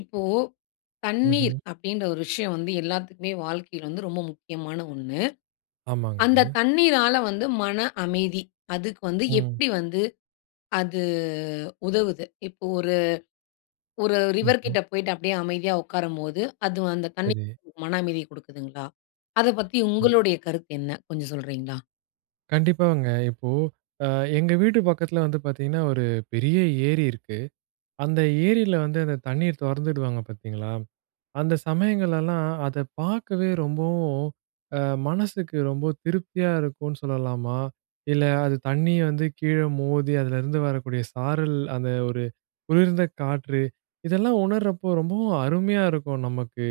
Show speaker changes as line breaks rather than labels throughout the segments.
இப்போ தண்ணீர்
ம்ஹ்ம்.
அப்பிடின்ற ஒரு விஷயம் வந்து எல்லாத்துக்குமே வாழ்க்கையில வந்து ரொம்ப முக்கியமான ஒண்ணு. அந்த
ஆமாங்கங்க.
தண்ணீரால வந்து மன அமைதி, அதுக்கு வந்து
ம்.
எப்பிடி வந்து அது உதவுது. இப்போ ஒரு ஒரு
ம்ஹ்ம்.
ரிவர்கிட்ட போயிட்டு அப்பிடியே அமைதியா உட்காரும்போது, அது அந்த
சரி.
தண்ணீர் மன அமைதி கொடுக்குதுங்களா? அத பத்தி
ம்.
உங்களுடைய கருத்து என்ன? கொஞ்சம் சொல்றீங்களா?
கண்டிப்பாங்க. இப்போ அ எங்க வீட்டு பக்கத்தில வந்து பார்த்தீங்கன்னா, ஒரு பெரிய ஏரி இருக்கு. அந்த ஏரில வந்து அந்த தண்ணீர் தொறந்து விடுவாங்க பார்த்தீங்களா, அந்த சமயங்களெல்லாம் அத பார்க்கவே ரொம்பவும், அ மனசுக்கு ரொம்ப திருப்தியா இருக்குன்னு சொல்லலாமா. இல்ல அது தண்ணிய வந்து கீழ மோதி அதிலருந்து வரக்கூடிய சாரல், அந்த ஒரு குளிர்ந்த காற்று. இதெல்லாம் உணர்றப்போ, ரொம்பவும் அருமையா இருக்கும் நமக்கு.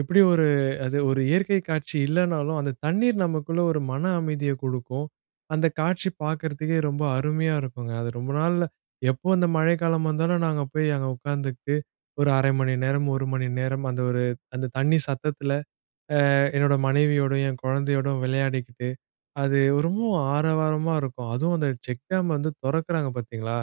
எப்பிடி ஒரு அது ஒரு இயற்கை காட்சி இல்லனாலும், அந்த தண்ணீர் நமக்குள்ள ஒரு மன அமைதிய கொடுக்கும். அந்தக் காட்சி பார்க்குறத்துக்கே ரொம்ப அருமையா இருக்குங்க. அது ரொம்ப நாள்ல எப்போ அந்த மழைக்காலம் வந்தாலும், நாங்க போய் அங்கே உட்காந்துகிட்டு ஒரு 1/2 மணி நேரம், 1 மணி நேரம் அந்த ஒரு அந்த தண்ணி சத்தத்தில அ என்னோட மனைவியோடையும், என் குழந்தையோடும் விளையாடிக்கிட்டு அது ரொம்பவும் ஆரவாரமா இருக்கும். அதுவும் அந்த செக் டேம் வந்து திறக்குறாங்க பார்த்தீங்களா!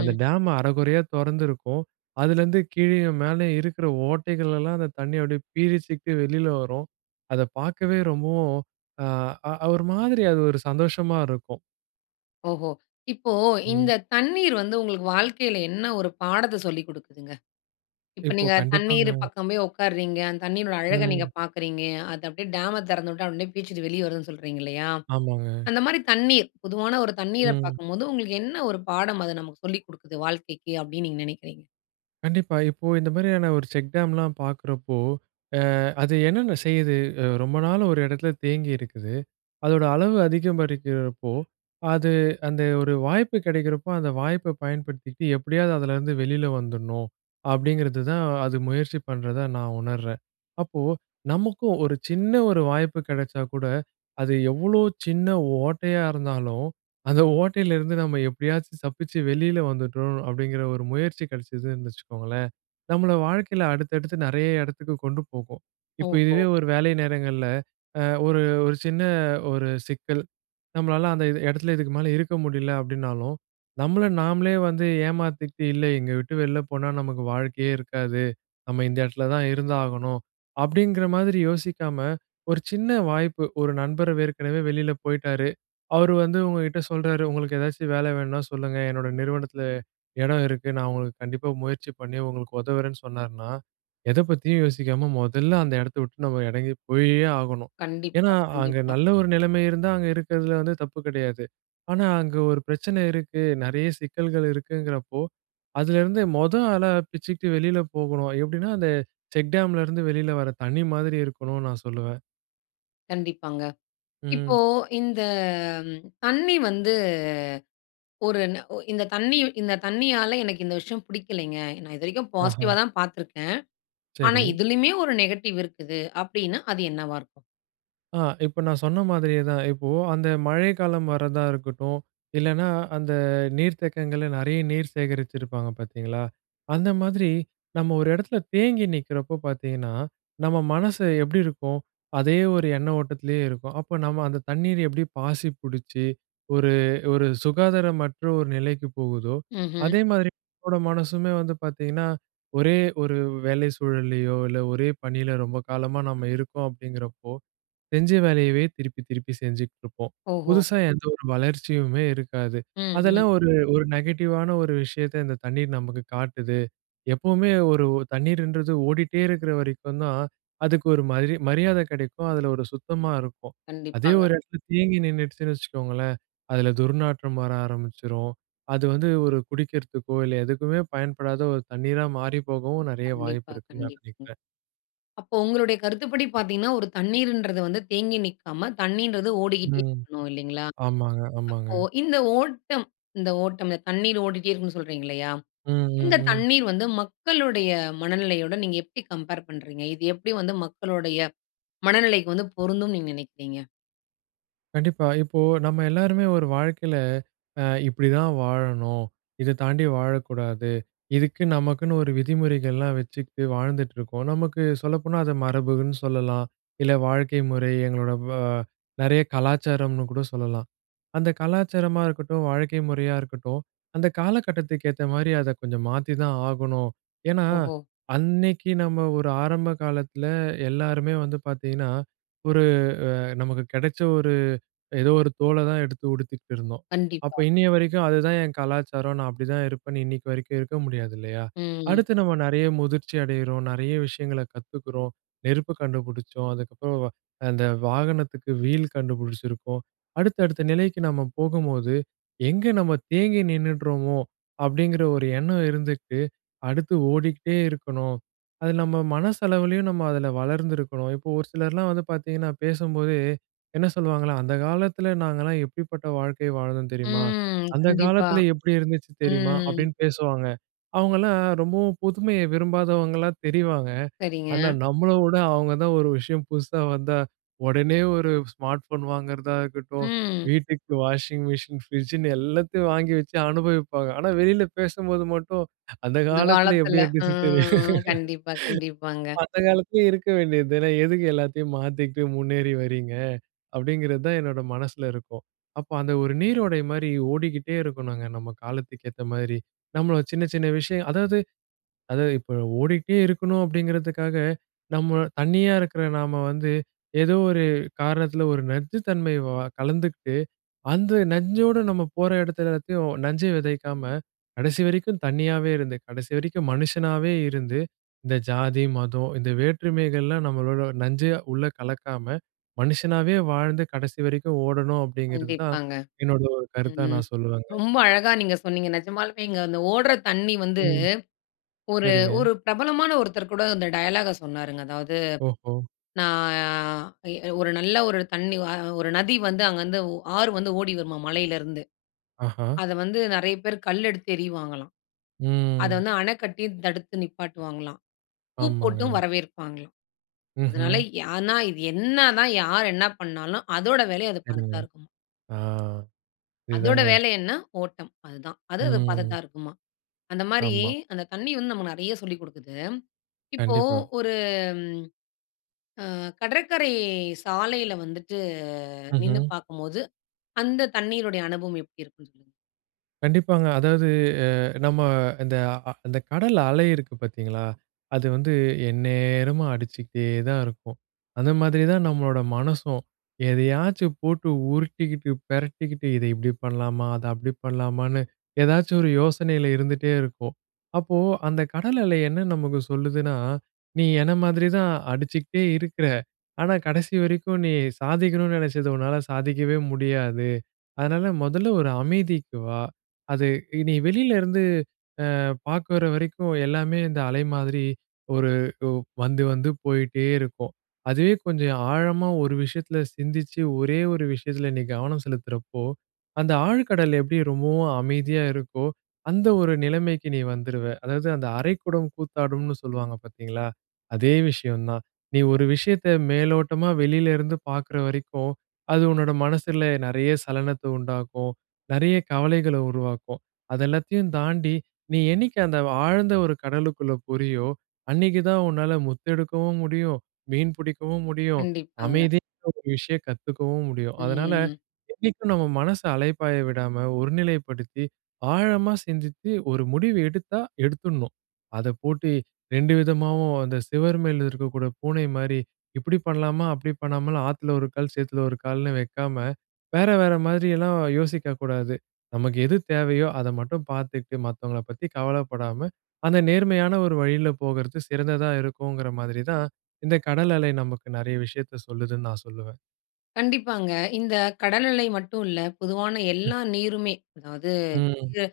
அந்த
ம்.
டேம் அரகுறையா தொறந்திருக்கும், அதுலேருந்து கீழேயும் மேலேயும் இருக்கிற ஓட்டைகளெல்லாம் அந்த தண்ணி அப்பிடியே பீரிட்டு வெளில வரும். அத பார்க்கவே ரொம்பவும் அ அ ஒரு மாதிரி அது ஒரு சந்தோஷமா இருக்கும்.
ஓஹோ! இப்போ
ம்.
இந்த தண்ணீர் வந்து உங்களுக்கு வாழ்க்கைல என்ன ஒரு பாடத்த சொல்லிக் குடுக்குதுங்க? இப்ப
இப்போ
நீங்க தண்ணீர்
கண்டிப்பாங்க.
பக்கம் போய் ஒட்காருறீங்க, அந்த தண்ணீரினோட அழக நீங்க
ம்.
பாக்குறீங்க, அது அப்டியே டேம திறந்துவிட்டா அப்டியே பீச்சுக்ட்டு வெளிய வருதுன்னு சொல்றீங்க இல்லயா?
ஆமாங்க.
அந்த மாரி தண்ணீர் பொதுவான ஒரு தண்ணீர
ம்.
பாக்கும்போது, உங்களுக்கு என்ன ஒரு பாடம் அது நமக்கு சொல்லிக் குடுக்குது வாழ்க்கைக்கி, அப்டின்னு நீங்க நினைக்கிறீங்க?
கண்டிப்பா, இப்போ இந்த மாரியான ஒரு செக்டாம்லாம் பாக்குறப்போ, அ அது என்னென்ன செய்யுது? அ ரொம்ப நாள் ஒரு எடத்துல தேங்கி இருக்குது. அதோட அளவு அதிகரிக்கிறப்போ அது அந்த ஒரு வாய்ப்பு கிடைக்கிறப்போ, அந்த வாய்ப்ப பயன்படுத்திட்டு எப்டியாது அதுலருந்து வெளில வந்துறணும் அப்டிங்கிறதுதான், அது முயற்சி பண்றதா நான் உணர்றேன். அப்போ நமக்கும் ஒரு சின்ன ஒரு வாய்ப்பு கிடைச்சா கூட, அது எவ்ளோ சின்ன ஓட்டையா இருந்தாலும், அந்த ஓட்டைலருந்து நம்ம எப்படியாச்சும் தப்பிச்சு வெளில வந்துட்டோம் அப்டிங்குற ஒரு முயற்சி கிடைச்சதுன்னு வச்சுக்கோங்களேன், நம்மள வாழ்க்கைல அடுத்தடுத்து நெறைய எடத்துக்கு கொண்டு போகும். இப்போ
ஓஹோ!
இதுவே ஒரு வேலை நேரங்கள்ல அ ஒரு ஒரு சின்ன ஒரு சிக்கல். நம்மளால அந்த எ எடத்துல இதுக்கு மேல இருக்க முடில அப்டின்னாலும், நம்மள நாம்லே வந்து ஏமாத்திக்ட்டு "இல்ல இங்க விட்டு வெளில போனா நமக்கு வாழ்க்கையே இருக்காது, நம்ம இந்த எடத்துல தான் இருந்தாகணும்." அப்டிங்கிற மாதிரி யோசிக்காம ஒரு சின்ன வாய்ப்பு, ஒரு நண்பர் ஏற்கனவே வெளில போயிட்டாரு, அவரு வந்து உங்ககிட்ட சொல்றாரு, "உங்களுக்கு ஏதாச்சும் வேல வேணும்னா சொல்லுங்க, என்னோட நிறுவனத்துல இடம் இருக்கு. நான் உங்களுக்கு கண்டிப்பா முயற்சி பண்ணி உங்களுக்கு உதவுறேன்னு சொன்னாருன்னா," எத பத்தியும் யோசிக்காம மொதல்ல அந்த எடத்த விட்டு நம்ம எறங்கி போயே ஆகணும்.
கண்டிப்பா,
ஏன்னா, அங்க
கண்டிப்பா.
நல்ல ஒரு நிலைமை இருந்தா, அங்க இருக்கறதுல வந்து தப்பு கிடையாது. ஆனா, அங்க ஒரு பிரச்சனை இருக்கு, நெறைய சிக்கல்கள் இருக்குங்கிறப்போ, அதுல இருந்து மொத ஆளா பிச்சுக்ட்டு வெளில போகணும். எப்டின்னா அந்த செக்டாம்ல இருந்து வெளில வரத் தண்ணி மாதிரி இருக்கணும்னு நான் சொல்லுவேன்.
கண்டிப்பாங்க.
ம்.
இப்போ, இந்த ம் தண்ணீ வந்து, ஒரு ந ஒ இந்த தண்ணீ இந்த தண்ணீயால, எனக்கு இந்த விஷயம் பிடிக்கலைங்க. நான் இது வரைக்கும்
ஆஹா.
பாசிட்டிவா தான் பார்த்திருக்கேன். ஆனா,
சரி.
இதிலயுமே ஒரு நெகட்டிவ் இருக்குது அப்பிடீன்னா, அது என்னவா இருக்கும்?
ஆ இப்ப நான் சொன்ன மாதிரியே தான். இப்போ அந்த மழைக்காலம் வரதா இருக்கட்டும். இல்லைனா, அந்த நீர்த்தேக்கங்கள்ல நிறைய நீர் சேகரிச்சிருப்பாங்க, பார்த்தீங்களா. அந்த மாதிரி, நம்ம ஒரு இடத்தில தேங்கி நிக்கிறப்போ பார்த்திங்கன்னா, நம்ம மனசு எப்டி இருக்கும்? அதே ஒரு எண்ண ஓட்டத்திலயே இருக்கும். அப்போ நம்ம அந்த தண்ணீரு எப்டி பாசி புடிச்சு, ஒரு, ஒரு சுகாதாரமற்ற ஒரு நிலைக்கு போகுதோ,
ம்ஹ்ம்.
அதே மாதிரி நம்மோட மனசுமே வந்து பார்த்தீங்கன்னா, ஒரே ஒரு வேலை சூழல்லயோ, இல்ல ஒரே பணில ரொம்ப காலமா நம்ம இருக்கோம் அப்பிடிங்கிறப்போ, செஞ்ச வேலையவே, திருப்பி திருப்பி செஞ்சுக்கிட்டுருப்போம்.
ஓஹோ!
புதுசா எந்த ஒரு வளர்ச்சியுமே இருக்காது.
ம்
அதெல்லாம்
ம்.
ஒரு, ஒரு நெகட்டிவான ஒரு விஷயத்த இந்த தண்ணீர் நமக்கு காட்டுது. எப்பவுமே ஒரு ஒ தண்ணீர்ன்றது ஓடிகிட்டே இருக்கிற வரைக்கும் தான், அதுக்கு ஒரு மாதிரி மரியாத கிடைக்கும். அதில ஒரு சுத்தமாக இருக்கும் அதே
கண்டிப்பாங்க.
ஒரு இடத்தில தேங்கி நின்னுடுச்சுன்னு வச்சுக்கோங்களேன். அதில துர்நாற்றம் வர ஆரம்பிச்சுரும். அது வந்து ஒரு குடிக்கிறதுக்கோ, இல்ல எதுக்குமே பயன்படாத ஒரு தண்ணீரா மாறி போகவும் நெறைய
கண்டிப்பா.
வாய்ப்பிருக்குன்னு நான்
கண்டிப்பாங்க.
நினைக்கிறேன்.
அப்போ உங்களுடைய கருத்துப்படி பார்த்தீங்கன்னா, ஒரு தண்ணீருன்றது வந்து தேங்கி நிக்காம, தண்ணீன்றது ஓடிக்கிட்டே
ம்.
இருக்கணும், இல்லைங்களா?
ஆமாங்க, ஆமாங்க.
அப்போ இந்த ஓட்டம் இந்த ஓட்டம்ல தண்ணீர் ஓடிட்டே இருக்கனும்னு சொல்றீங்க, இல்லையா.
ம் ம்
இந்த
ம்.
தண்ணீர் வந்து, மக்களுடைய மனநிலையோட, நீங்க எப்டி கம்பேர் பண்றீங்க? இது எப்டி வந்து மக்களுடைய மனநிலைக்கு வந்து பொருந்தும்னு நீங்க நினைக்கிறீங்க?
கண்டிப்பா. இப்போ, நம்ம எல்லாருமே ஒரு வாழ்க்கையில அ இப்பிடிதான் வாழணும், இத தாண்டி வாழக்கூடாது. இதுக்கு நமக்குன்னு ஒரு விதிமுறைகள்லாம் வச்சுக்கிட்டு வாழ்ந்துட்டு இருக்கோம். நமக்கு சொல்லப்போனா அத மரபுன்னு சொல்லலாம். இல்ல வாழ்க்கை முறை எங்களோட வ நறைய கலாச்சாரம்னுகூட சொல்லலாம். அந்த கலாச்சாரமா இருக்கட்டும், வாழ்க்கை முறையா இருக்கட்டும், அந்த காலகட்டத்துக்கு ஏத்தமாரி அத கொஞ்சம் மாத்தித்தான் ஆகணும். ஏன்னா,
ஓஹோ!
அன்னைக்கி நம்ம ஒரு ஆரம்ப காலத்தில எல்லாருமே வந்து பார்த்தீங்கன்னா, ஒரு அ நமக்கு கிடைச்ச ஒரு ஏதோ ஒரு தோல தான் எடுத்து உடுத்துக்கிட்டு இருந்தோம். அப்ப
கண்டிப்பா.
இன்னைய வரைக்கும் அதுதான் என் கலாச்சாரம், நான் அப்பிடி தான் இருப்பேன்னு இன்னக்கி வரைக்கும் இருக்க முடியாது இல்லயா?
ம்.
அடுத்து நம்ம நெறைய முதிர்ச்சி அடையிறோம். நெறைய விஷயங்கள கத்துக்கிறோம். நெருப்பு கண்டுபிடிச்சோம். அதுக்கப்பறம் அந்த வாகனத்துக்கு வீல் கண்டுபிடிச்சிருக்கோம். அடுத்த அடுத்த நிலைக்கு நம்ம போகும்போது, எங்க நம்ம தேங்கி நின்னுட்றோமோ! அப்டிங்கிற ஒரு எண்ணம் இருந்துட்டு, அடுத்து ஓடிகிட்டே இருக்கணும், அது நம்ம மனசளவுலயும் நம்ம அதில வளர்ந்திருக்கணும். இப்போ ஒரு சிலர்லாம் வந்து பார்த்தீங்கன்னா, பேசும்போதே என்ன சொல்லுவாங்கலாம், அந்த காலத்துல நாங்கலாம் எப்பிடிப்பட்ட வாழ்க்கைய வாழ்ந்தோம் தெரியுமா?
ம்.
அந்த
கண்டிப்பா.
காலத்துல எப்பிடி இருந்துச்சு தெரியுமா?
ம்.
அப்பிடின்னு பேசுவாங்க. அவுங்கலாம் ரொம்பவும் புதுமைய விரும்பாதவங்களா தெரிவாங்க.
சரிங்க.
ஆனா, நம்மள விட அவுங்க தான் ஒரு விஷயம் புதுசா வந்தா உடனே ஒரு ஸ்மார்ட் ஃபோன் வாங்குறதா இருக்கட்டும்,
ம்.
வீட்டுக்கு வாஷிங் மிஷின், ஃப்ரிட்ஜ்ஜின்னு எல்லாத்தையும் வாங்கி வச்சு அனுபவிப்பாங்க. ஆனா, வெளில பேசும்போது மட்டும் அந்த
இந்த
காலத்தில
காலத்தில.
எப்பிடி இருந்துச்சுன்னு தெரியுமா?
ம் கண்டிப்பா, கண்டிப்பாங்க.
அந்த காலத்திலே இருக்க வேண்டியது தானே! எதுக்கு எல்லாத்தையும் மாத்திக்கிட்டு முன்னேறி வர்றீங்க? அப்டிங்கிறதான் என்னோட மனசில இருக்கும். அப்போ அந்த ஒரு நீரோடை மாரி ஓடிக்கிட்டே இருக்கணுங்க. நம்ம காலத்துக்கு ஏத்த மாரி. நம்ம சின்ன, சின்ன விஷயம், அதாவது அதாவது இப்ப ஓடிகிட்டே இருக்கணும் அப்பிடிங்கிறதுக்காக நம்ம தனியா இருக்கிற நாம வந்து ஏதோ ஒரு காரணத்தில ஒரு நச்சுத் தன்மை கலந்துக்கிட்டு, அந்த நஞ்சோட நம்ம போற இடத்துல எல்லாத்தையும் நஞ்சு விதைக்காம, கடைசி வரைக்கும் தனியாவே இருந்து, கடைசி வரைக்கும் மனுஷனாவே இருந்து, இந்த ஜாதி, மதம் இந்த வேற்றுமைகள்லாம் நம்மளோட நஞ்சா உள்ள கலக்காம, மனுஷனாவே வாழ்ந்து கடைசி வரைக்கும் ஓடணும் அப்பிடிங்கிறது தான்
கண்டிப்பாங்க.
என்னோட ஒரு கருத்தா
ம்.
நான் சொல்லுவங்க.
ரொம்ப அழகா நீங்க சொன்னீங்க. நிஜமாலுமேங்க, இந்த ஓட்ற தண்ணி வந்து,
ம்.
ஒரு
சரிங்க.
ஒரு பிரபலமான ஒருத்தர்கூட இந்த டயலாக்க சொன்னாருங்க. அதாவது,
ஓஹோ!
நான் அ ஒரு நல்ல ஒரு தண்ணி அ ஒரு நதி வந்து அங்கேருந்து ஆறு வந்து ஓடி வருமா, மலையிலிருந்து.
ஆஹா!
அத வந்து நெறைய பேரு கல் எடுத்து எறியுவாங்கலாம். அத
ம்.
வந்து அணை கட்டி தடுத்து நிப்பாட்டுவாங்களாம். பூ போட்டும்
ஆமாங்க.
வரவேற்பாங்களாம். அதனால
ம்ஹ்ம்.
ஆனா இது என்ன தான் யார் என்ன பண்ணாலும், அதோட வேலைய அது
சரிங்க.
பார்த்துதான் இருக்கும்.
ஆ,
அதோட
இதுதாங்க.
வேலை என்ன? ஓட்டம். அதுதான். அது அத பார்த்துட்டு
ம்.
தான் இருக்குமாம். அந்தமாரி
ஆமா.
அந்த தண்ணீ வந்து நமக்கு நெறைய சொல்லிக் குடுக்குது. இப்போ
கண்டிப்பா.
ஒரு அ கடற்கரை சாலையில வந்துட்டு நின்னு
ம்ஹ்ம்.
பார்க்கும்போது, அந்த தண்ணீருடைய அனுபவம் எப்டி இருக்கும்ன்னு சொல்லுங்க.
கண்டிப்பாங்க. அதாவது அ நம்ம இந்த அ அந்த கடல் அலை இருக்கு பாத்தீங்களா, அது வந்து எந்நேரமும் அடிச்சுக்கிட்டே தான் இருக்கும். அந்த மாதிரி தான் நம்மளோட மனசும், எதையாச்சும் போட்டு உருட்டிக்கிட்டு, பெரட்டிக்கிட்டு இத இப்டி பண்ணலாமா, அத அப்டி பண்ணலாமான்னு ஏதாச்சும் ஒரு யோசனையில இருந்துட்டே இருக்கும். அப்போ அந்த கடல் அலை என்ன நமக்கு சொல்லுதுன்னா, நீ என்ன மாதிரி தான் அடிச்சுக்கிட்டே இருக்குற. ஆனா கடைசி வரைக்கும், நீ சாதிக்கணும்ன்னு நினைச்சது உன்னால சாதிக்கவே முடியாது. அதனால, முதல்ல ஒரு அமைதிக்கு வா. அது நீ வெளிலருந்து அ பாக்குற வரைக்கும், எல்லாமே இந்த அலை மாதிரி ஒரு ஒ வந்து, வந்து போய்ட்டே இருக்கும். அதுவே கொஞ்சம் ஆழமா ஒரு விஷயத்துல சிந்திச்சு, ஒரே ஒரு விஷயத்துல நீ கவனம் செலுத்துறப்போ, அந்த ஆழ்கடல் எப்படி ரொம்பவும் அமைதியா இருக்கோ, அந்த ஒரு நிலைமைக்கு நீ வந்துருவ. அதாவது அந்த "அரை குடம் கூத்தாடும்ன்னு" சொல்லுவாங்க பாத்தீங்களா? அதே விஷயம் தான். நீ ஒரு விஷயத்த மேலோட்டமா வெளிலருந்து பாக்குற வரைக்கும் அது உன்னோட மனசில நெறைய சலனத்த உண்டாக்கும், நெறையா கவலைகள உருவாக்கும். அத எல்லாத்தையும் தாண்டி நீ என்னைக்கு அந்த ஆழ்ந்த ஒரு கடலுக்குள்ள போறியோ, அன்னைக்கு தான் உன்னால முத்து எடுக்கவும் முடியும், மீன் புடிக்கவும் முடியும்,
கண்டிப்பாங்க.
அமைதின்ற ஒரு விஷயம் கத்துக்கவும் முடியும். அதனால
ம்.
என்னைக்கும் நம்ம மனச அலைபாய விடாம ஒரு நிலைப்படுத்தி, ஆழமா சிந்தித்து ஒரு முடிவு எடுத்தா எடுத்துணும். அத போட்டு 2 விதமாவும் அந்த சுவரு மேல இருக்கக்கூடிய பூனை மாரி இப்டி பண்ணலாமா, அப்டி பண்ணாமல், ஆத்துல ஒரு கால் சேத்துல ஒரு கால்னு வைக்காம, வேற வேற மாரிலாம் யோசிக்கக்கூடாது. நமக்கு எது தேவையோ, அத மட்டும் பாத்துக்கிட்டு மத்தவங்கள பத்தி கவலைப்படாம, அந்த நேர்மையான ஒரு வழியில போகறது சிறந்ததா இருக்கும்ங்கிற மாதிரி தான் இந்த கடல் அலை நமக்கு நெறைய விஷயத்த சொல்லுதுன்னு நான் சொல்லுவேன்.
கண்டிப்பாங்க. இந்த கடல்நிலை மட்டும் இல்ல, பொதுவான
ம்.
எல்லா நீருமே, அதாவது
ம்.
வு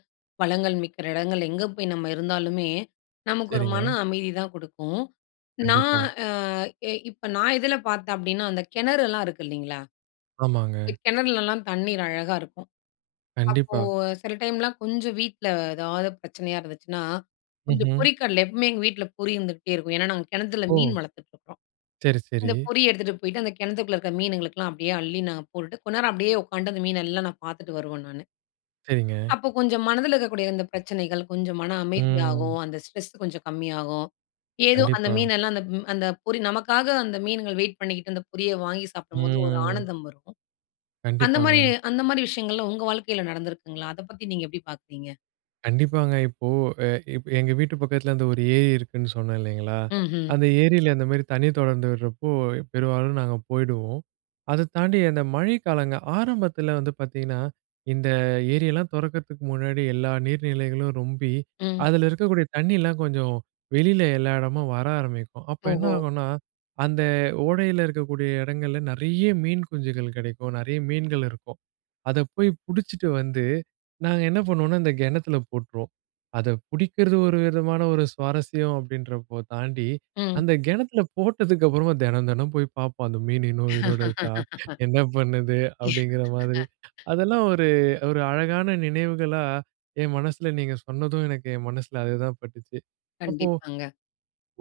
வளங்கள் மிக்கிற இடங்கள் எங்கே போய் நம்ப இருந்தாலுமே, நமக்கு ஒரு
சரிங்க.
மன அமைதி தான் குடுக்கும். நான்
கண்டிப்பா.
அ இப்ப நான் இதுல பார்த்தேன் அப்படின்னா, அந்த கிணறு எல்லாம் இருக்குது இல்லங்களா? இந்த
ஆமாங்க.
கிணறுலலாம் தண்ணீர் அழகா இருக்கும். அப்போ
கண்டிப்பா.
சில டைம்லாம் கொஞ்சம் வீட்ல எதாவது பிரச்சனையா இருந்துச்சுன்னா, கொஞ்சம்
ம்ஹ்ம்.
பொரிக்கடல, எப்பவுமே எங்க வீட்ல பொரி இருந்துகிட்டே இருக்கும். ஏன்னா, நாங்க கிணத்துல
ஓ!
மீன் வளர்த்துட்டு இருக்குறோம்.
சரி,
இந்த
சரி.
பொறி எடுத்துகிட்டு போய்ட்டு, அந்த கிணத்துக்குள்ள இருக்குற மீனுங்களுக்கெல்லாம் அப்படியே, அள்ளி நாங்க போட்டுட்டு கொஞ்ச நேரம் அப்படியே உட்காந்து, அந்த மீனெல்லாம் நான் பாத்துட்டு வருவேன் நானு.
சரிங்க.
அப்போ கொஞ்சம் மனதுல இருக்கக்கூடிய இந்த பிரச்சனைகள் கொஞ்சம் மன
ம்.
அமைதியாகும். அந்த ஸ்ட்ரெஸ் கொஞ்சம் கம்மியாகும். ஏதோ அந்த
கண்டிப்பா.
மீனெல்லாம் அந்த அந்த பொரி நமக்காக அந்த மீன்கள் வெயிட் பண்ணிக்கிட்டு, அந்த பொரிய வாங்கி சாப்பிடும்போது, ஒரு
ம்.
ஆனந்தம் வரும். அந்த மாதிரி
கண்டிப்பாங்க.
அந்த மாதிரி விஷயங்கள் எல்லாம் உங்க வாழ்க்கையில நடந்துருக்குங்களா? அத பத்தி நீங்க எப்படி பார்க்கிறீங்க?
கண்டிப்பாங்க. இப்போ எ எங்க வீட்டு பக்கத்துல அந்த ஒரு ஏரி இருக்குன்னு சொன்னேன் இல்லங்களா,
ம்ஹ்ம்.
அந்த ஏரியில அந்த மாரி தண்ணீர் தொடர்ந்து விடுறப்போ, பெரும்பாலும் நாங்க போயிடுவோம். அத தாண்டி அந்த மழை காலங்கள் ஆரம்பத்துல வந்து பாத்தீங்கன்னா, இந்த ஏரியெல்லாம் துறக்கத்துக்கு முன்னாடி எல்லா நீர்நிலைகளும் ரொம்பி
ம்.
அதுல இருக்கக்கூடிய தண்ணீயலாம் கொஞ்சம் வெளியில எல்லா இடமும் வர ஆரம்பிக்கும். அப்போ என்ன
ஓஹோ!
ஆகும்னா, அந்த ஓடையில இருக்கக்கூடிய இடங்கள்ல நிறைய மீன் குஞ்சுகள் கிடைக்கும், நிறைய மீன்கள் இருக்கும். அத போய் பிடிச்சுட்டு வந்து, நாங்க என்ன பண்ணுவோம்னா, இந்த கிணத்துல போட்டுருவோம். அத பிடிக்குறது, ஒரு விதமான ஒரு சுவாரஸ்யம். அப்படின்றப்போ, தாண்டி
ம்.
அந்த கிணத்துல போட்டதுக்கப்புறமா தினம், தினம் போய் பார்ப்போம். "அந்த மீன் இன்னும் உயிரோட இருக்கா? என்ன பண்ணுது?" அப்படிங்கிற மாரி, அதெல்லாம் ஒரு, ஒரு அழகான நினைவுகளா என் மனசுல நீங்க சொன்னதும், எனக்கு என் மனசுல அது தான் பட்டுச்சு. அப்போ
கண்டிப்பாங்க.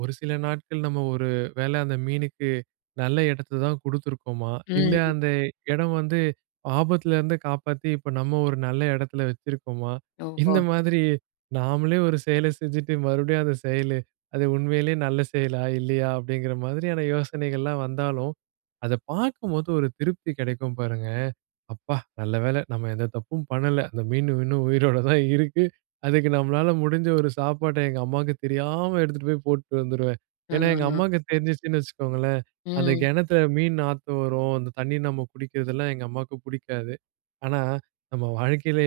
ஒரு சில நாட்கள், "நம்ப ஒரு வேளை அந்த மீனுக்கு நல்ல இடத்த தான் குடுத்துருக்கோமா? இல்ல
ம்.
அந்த இடம் வந்து ஆபத்துல இருந்து காப்பாத்தி, இப்போ நம்ப ஒரு நல்ல இடத்துல வச்சிருக்கோமா?" இந்த
ஓஹோ!
மாதிரி நாம்பளே ஒரு செயலை செஞ்சுட்டு, மறுபடியும் அந்த செயல் அது உண்மையிலே நல்ல செயலா? இல்லயா? அப்படிங்குற மாதிரியான யோசனைகள்லாம் வந்தாலும், அத பாக்கும்போது ஒரு திருப்தி கிடைக்கும் பாருங்க, "அப்பா நல்ல வேலை நம்ப எந்த தப்பும் பண்ணல. அந்த மீன் மீன் உயிரோடு தான் இருக்கு.' அதுக்கு நம்பளால முடிஞ்ச ஒரு சாப்பாட்ட, எங்க அம்மாவுக்கு தெரியாம எடுத்துகிட்டு போய் போட்டுட்டு வந்துருவேன்." ஏன்னா, எங்க
ம்.
அம்மாவுக்கு தெரிஞ்சிச்சுன்னு வச்சுக்கோங்களேன், அந்த
ம்.
கிணத்துல மீன் நாத்தம் வரும், அந்த தண்ணீ நம்ப குடிக்குறதெல்லாம் எங்க அம்மாவுக்கு பிடிக்காது. ஆனா, நம்ப வாழ்க்கையில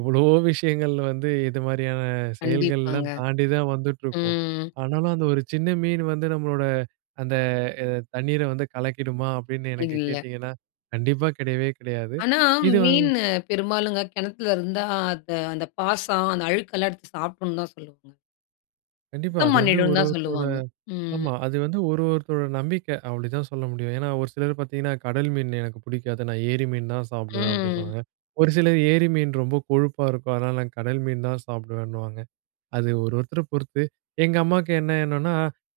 எவ்வளவோ விஷயங்கள் வந்து இது மாதிரியான
கண்டிப்பாங்க.
செயல்கள்லாம் தாண்டி தான் வந்துட்ருக்கும்.
ம்.
ஆனாலும், அந்த ஒரு சின்ன மீன் வந்து நம்பளோட அந்த அ தண்ணீர வந்து கலக்கிடுமா, அப்படின்னு எனக்கு
இல்ல.
கேட்டிங்கன்னா? கண்டிப்பா கிடையவே, கிடையாது
ஆனா,
இது வ
மீன் பெரும்பாலுங்க கிணத்துல இருந்தா, அது அந்த பாசன், அந்த அழுக்கு எல்லாம் எடுத்து சாப்பிடணும்னு தான் சொல்லுவாங்க.
கண்டிப்பா,
சுத்தம்
அது வந்து,
பண்ணிடுன்னு
ஒரு
தான்
ஒருத்தரோட
சொல்லுவாங்க. ம்.
ஆமா. அது வந்து, ஒரு ஒருத்தரோட நம்பிக்க. அப்படிதான் சொல்ல முடியும். ஏன்னா, ஒரு சிலர பார்த்தீங்கன்னா, "கடல் மீன் எனக்கு புடிக்காது. நான் ஏரி மீன் தான் சாப்பிடுவேன்."
ம்.
அப்டின்னுவாங்க. ஒரு சிலர், "ஏரி மீன் ரொம்ப கொழுப்பா இருக்கும். அதனால நான் கடல் மீன் தான் சாப்டுவேனுவாங்க. அது ஒரு ஒருத்தர பொறுத்து, எங்க அம்மாக்கு என்ன எண்ணம்னா,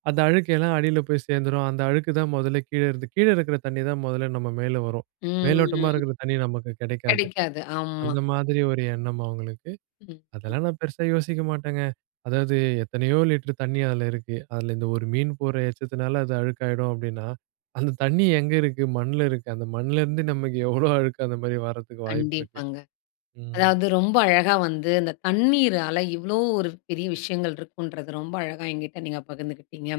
அந்த அழுக்கு எல்லாம் அடில போய் சேர்ந்துரும். அந்த அழுக்கு தான், மொதல்ல கீழே இருந்து கீழே இருக்கிற தண்ணி தான், மொதல்ல நம்ம மேல வரும். மேலோட்டமா
ம்.
இருக்கிற தண்ணி நமக்கு கெடைக்காது.
கெடைக்காது. ஆமா.
அந்த மாதிரி ஒரு எண்ணம் அவுங்களுக்கு.
ம், ம்.
அதெல்லாம் நான் பெருசா யோசிக்க மாட்டேங்க. அதாவது, எத்தனையோ லிட்டர் தண்ணி, அதில இருக்கு. அதில இந்த ஒரு மீன் போட்ற எச்சத்தினால, அது அழுக்காயிடும் அப்டின்னா, அந்த தண்ணி எங்க இருக்கு, மண்ல இருக்கு. அந்த மண்லருந்து, நமக்கு எவ்ளோ அழுக்கு, அந்த மாதிரி வர்றதுக்கு வாய்ப்பு இருக்கு.
கண்டிப்பாங்க.
ம்.
அதாவது ரொம்ப அழகா வந்து, இந்த தண்ணீரால, இவ்ளோ ஒரு பெரிய விஷயங்கள் இருக்குன்றது, ரொம்ப அழகா என்கிட்டே நீங்க பகிர்ந்துக்கிட்டீங்க.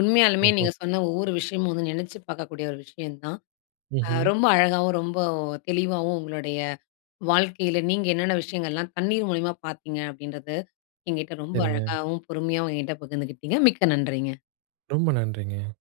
உண்மையாலுமே
ஓஹோ.
நீங்க சொன்ன ஒவ்வொரு விஷயமும் வந்து, நெனைச்சு பாக்கக்கூடிய ஒரு விஷயம் தான். அ
ம்ஹ்ம்.
ரொம்ப அழகாகவும், ரொம்ப தெளிவாவும், உங்களுடைய வாழ்க்கையில, நீங்க என்னன்ன விஷயங்கள்லாம், தண்ணீர் மூலியமா பார்த்தீங்க. அப்படின்றது, எங்கிட்ட ரொம்ப
சரிங்க.
அழகாவும், பொறுமையாவும், எங்கிட்ட பகிர்ந்துகிட்டிங்க. மிக்க நன்றிங்க.
ரொம்ப நன்றிங்க.